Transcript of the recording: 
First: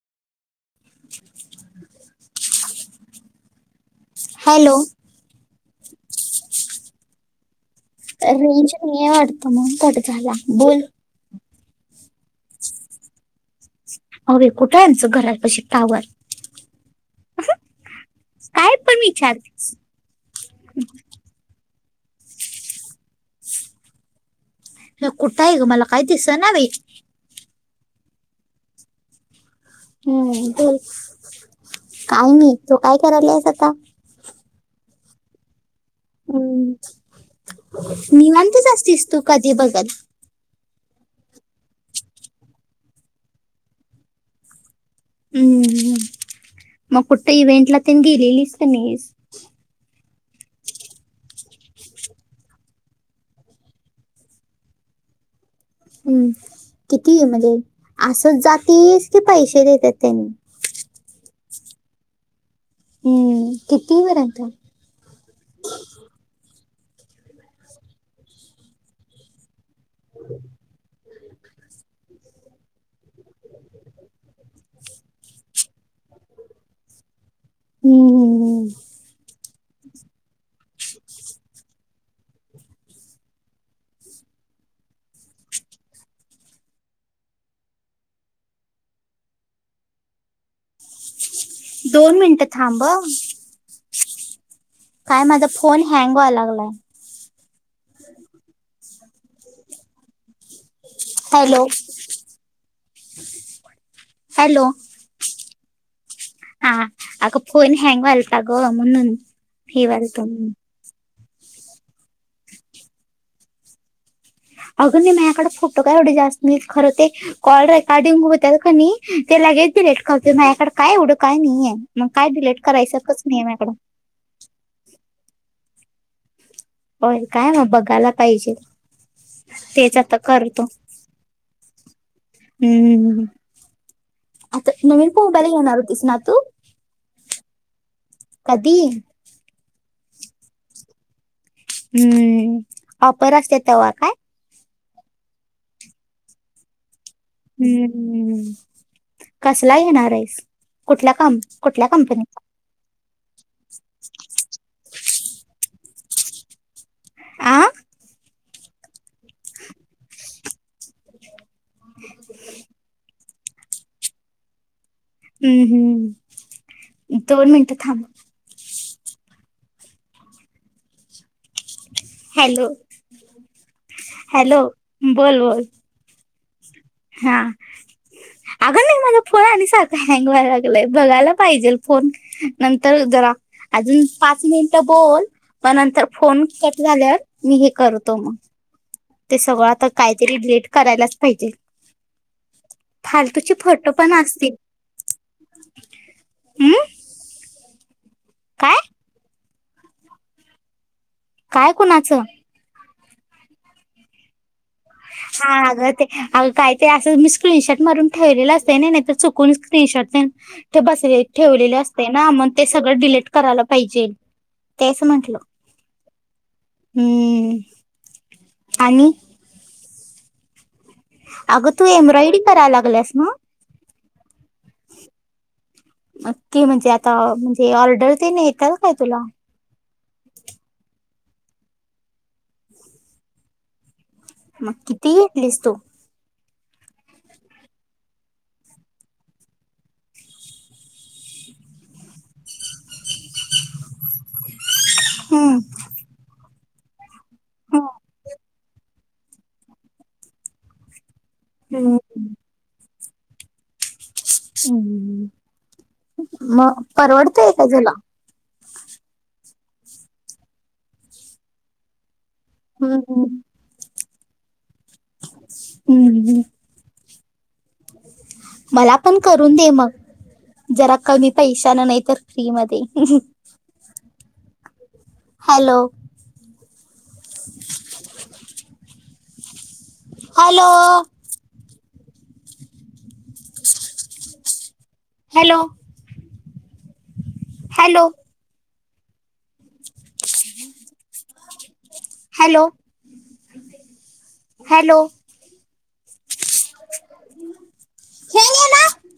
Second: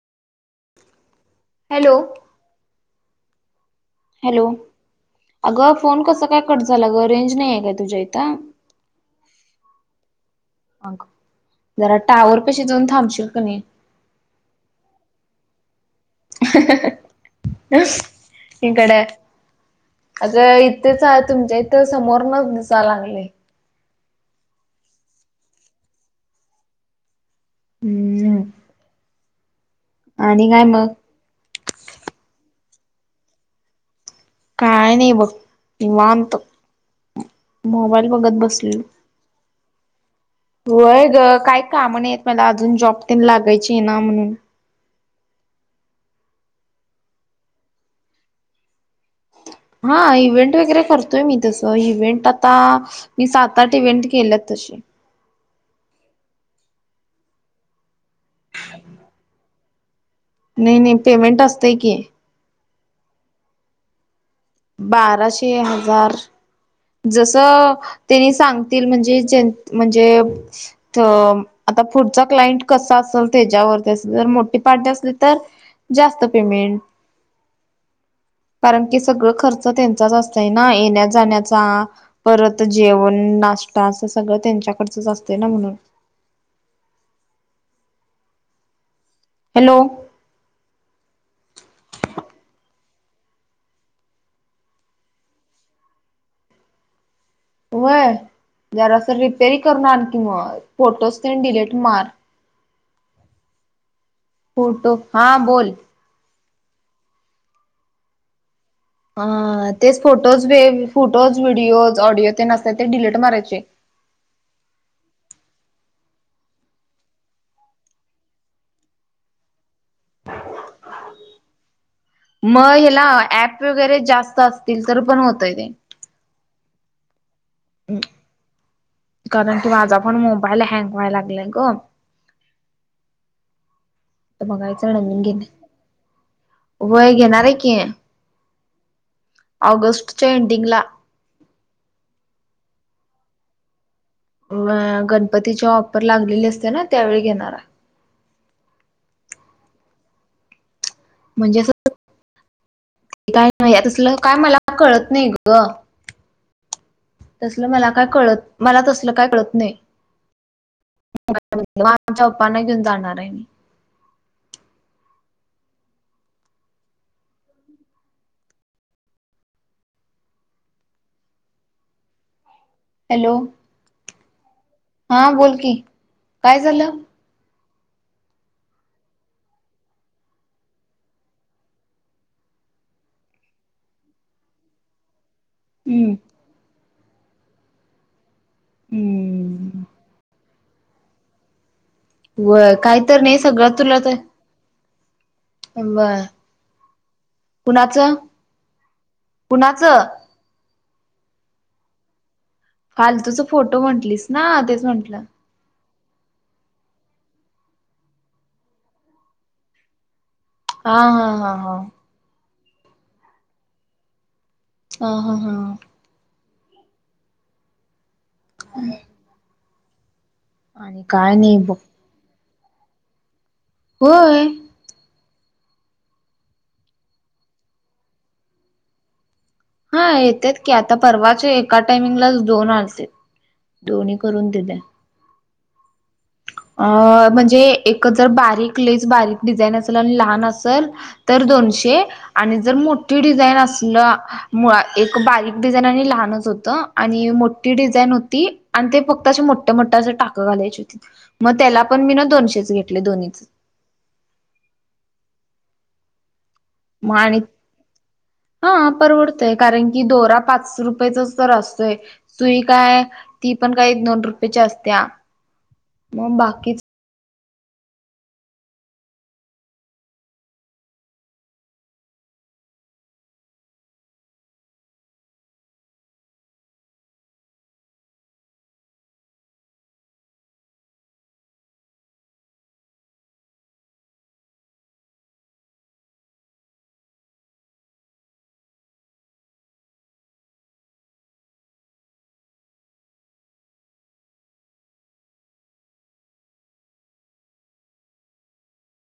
[inaudible] Hello! Hello अगं phone कस काय कट झालं ग रेंज नाही आहे का तुझ्या इथ? रेंज नाही वाटत म्हणून कट झाला. बोल. अग जरा टावरपशी जाऊन थांबशील का नाही. आग बाई कुठाय आमचं घरापशी टावर. ह [inaudible] काय पण विचारतीस. आग इथेच तुमच्या इथं समोरन दिसा लागलय. [unintelligible] कुठाय ग मला काय दिसना बाई. हम्म [unintelligible] हम्म आणि काय बोल मग काय नाही. तू काय कराल्यास आता? काय नाही बघ. निवांत. हम्म, मोबाईल बघत निवांतच बसलोय. असतीस तू कधी बघत होय ग काय काम नाहियेत मला अजून जॉब तेन लागायची आहे ना म्हणून. हम्मं.. मग कुठ इव्हेंटला तेन गेलेलीस का नाहीस? हा इव्हेंट वगैरे करतोय मी तसं इव्हेंट आता मी सात -आठ इव्हेंट केल्यात तशी. हम्म किती म्हंजे आसंच जातीस की पैशे देत्यात तेनी? नाही- नाही पेमेंट असतय की. हम्म किती परेंत? बाराशे- हजार. जस तेनी सांगतील म्हणजे जें म्हणजे त.. आता पुढचा क्लाइंट कसं असेल त्याच्यावरती मोठी पार्टी असली तर जास्त पेमेंट. हम्म, कारण की संगळ खर्च त्यांचाच असतयं ना येण्या जाण्या चा परत जेवण नाश्ता अस सगळं त्यांच्याकडचं असतं ना म्हणून हॅलो. दोन मिनिटं थांब हं. काय माझा फोन हँग व्हाय लागलाय. वय जरासं रिपेंरीग करून आण की मग फोटोस ते हॅलो डिलीट मार. [unintelligible] हॅलो फोटो हा बोल हा अगं फोन हँग व्हालता. अग म्हणून अ हे तेच व्हालत फोटोज व अगं फोटोज व्हिडिओज, ऑडिओ ते नसत ते डिलीट मारायचे. अगं नाही माझ्याकडं फोटो काय एवढे जास्त नाही खरं ते कॉल रेकॉर्डिंग होत का नाही ते लगेच डीलेट करते. माझ्याकडं काय एवढं काय नाहीये. मग काय डिलीट मग ह्याला करायसारखंच नाहीये ऍप माझ्याकडं वगैरे जास्त असतील तर पण होतय ते होय काय मग बघायला पाहिजे कारण की तेच माझा पण आता मोबाईल करतो. हँग व्हाय लागलय ग. हम्म तर आता बघायचं नवीन मोबाईला घेणार होतीस ना तू. व्हय घेणार आहे की कधी? ऑगस्टच्या एंडिंग ला. हम्म ऑफर असते तेव्हा काय. अ गणपतीचा ऑफर लागलेले असते ना त्यावेळी घेणार. आहे हम् कसला घेणार आहेस कुठल्या क म्हणजे कुठल्या कंपनी काय नाहीत असलं काय मला कळत नाही ग? आ तसलं मला काय कळत, मला तसलं काय कळत नाही. माझ्या पप्पांना घेऊन जाणार आहे. हम्म हम्म दोन मिनिटं थांब. हॅलो. हॅलो. हॅलो. हा बोल की काय झालं? हां. अगं नाही माझा फोन आणि सारखा हँग व्हायला लागलाय बघायला पाहिजे फोन. नंतर जरा अजून पाच मिनिटं बोल पण नंतर हम्म फोन कट झाल्यावर मी हे करतो मग. ते सगळं हम्म आता काहीतरी लेट करायलाच पाहिजे. व काही तर नाही फालतूची सगळं फोटो पण असतील. बर हम्म? कुणाचं? काय? कुणाचं? काय कुणाचं? फालतूच फोटो म्हंटलीस. ना ते स हा ग ते अगं काय ते असं मी स्क्रीनशॉट मारून ठेवलेलं असतय ना नाही तर चुकून स्क्रीनशॉट ते हा बसले हा ठेवलेले हा असतय. ना मग ते सगळं डिलीट करायला पाहिजे तेच हा हा हा म्हंटलं. हा हम्म आणि आणि काय नाही बघ अगं तू एम्ब्रॉयडरी करायला लागलीयास ना? व्हय. नक्की म्हणजे आता म्हणजे ऑर्डर येन येताल काय तुला? हा येत्यात की आता परवाचे एका टायमिंगलाच दोन आलते. दोन मग किती घेतलीस तू? अ म्हणजे एक जर बारीक लेस बारीक डिझाईन असेल आणि लहान असेल तर दोनशे, आणि जर मोठी डिझाईन असलं मु एक हम्म बारीक डिझाईन आणि लहानच होतं, आणि मोठी डिझाईन होती आणि ते फक्त असे मोठे मोठ्या असं टाकं घालायचे होती मग त्याला हम्म पण मी ना दोनशेच घेतले दोन्ही. मग म आणि - परवडतय का तुला परवडतोय कारण दोरा पाच रुपयेचाच तर असतोय. सुई काय हम्म ती पण काही दोन रुपयाची असत्यीया मग हम्म बाकीच मला पण करून दे मग. जरा कमी पैशाना नाही तर फ्री मध्ये. Hello. Hello. Hello hello. Hello... hello.. हेंगे ना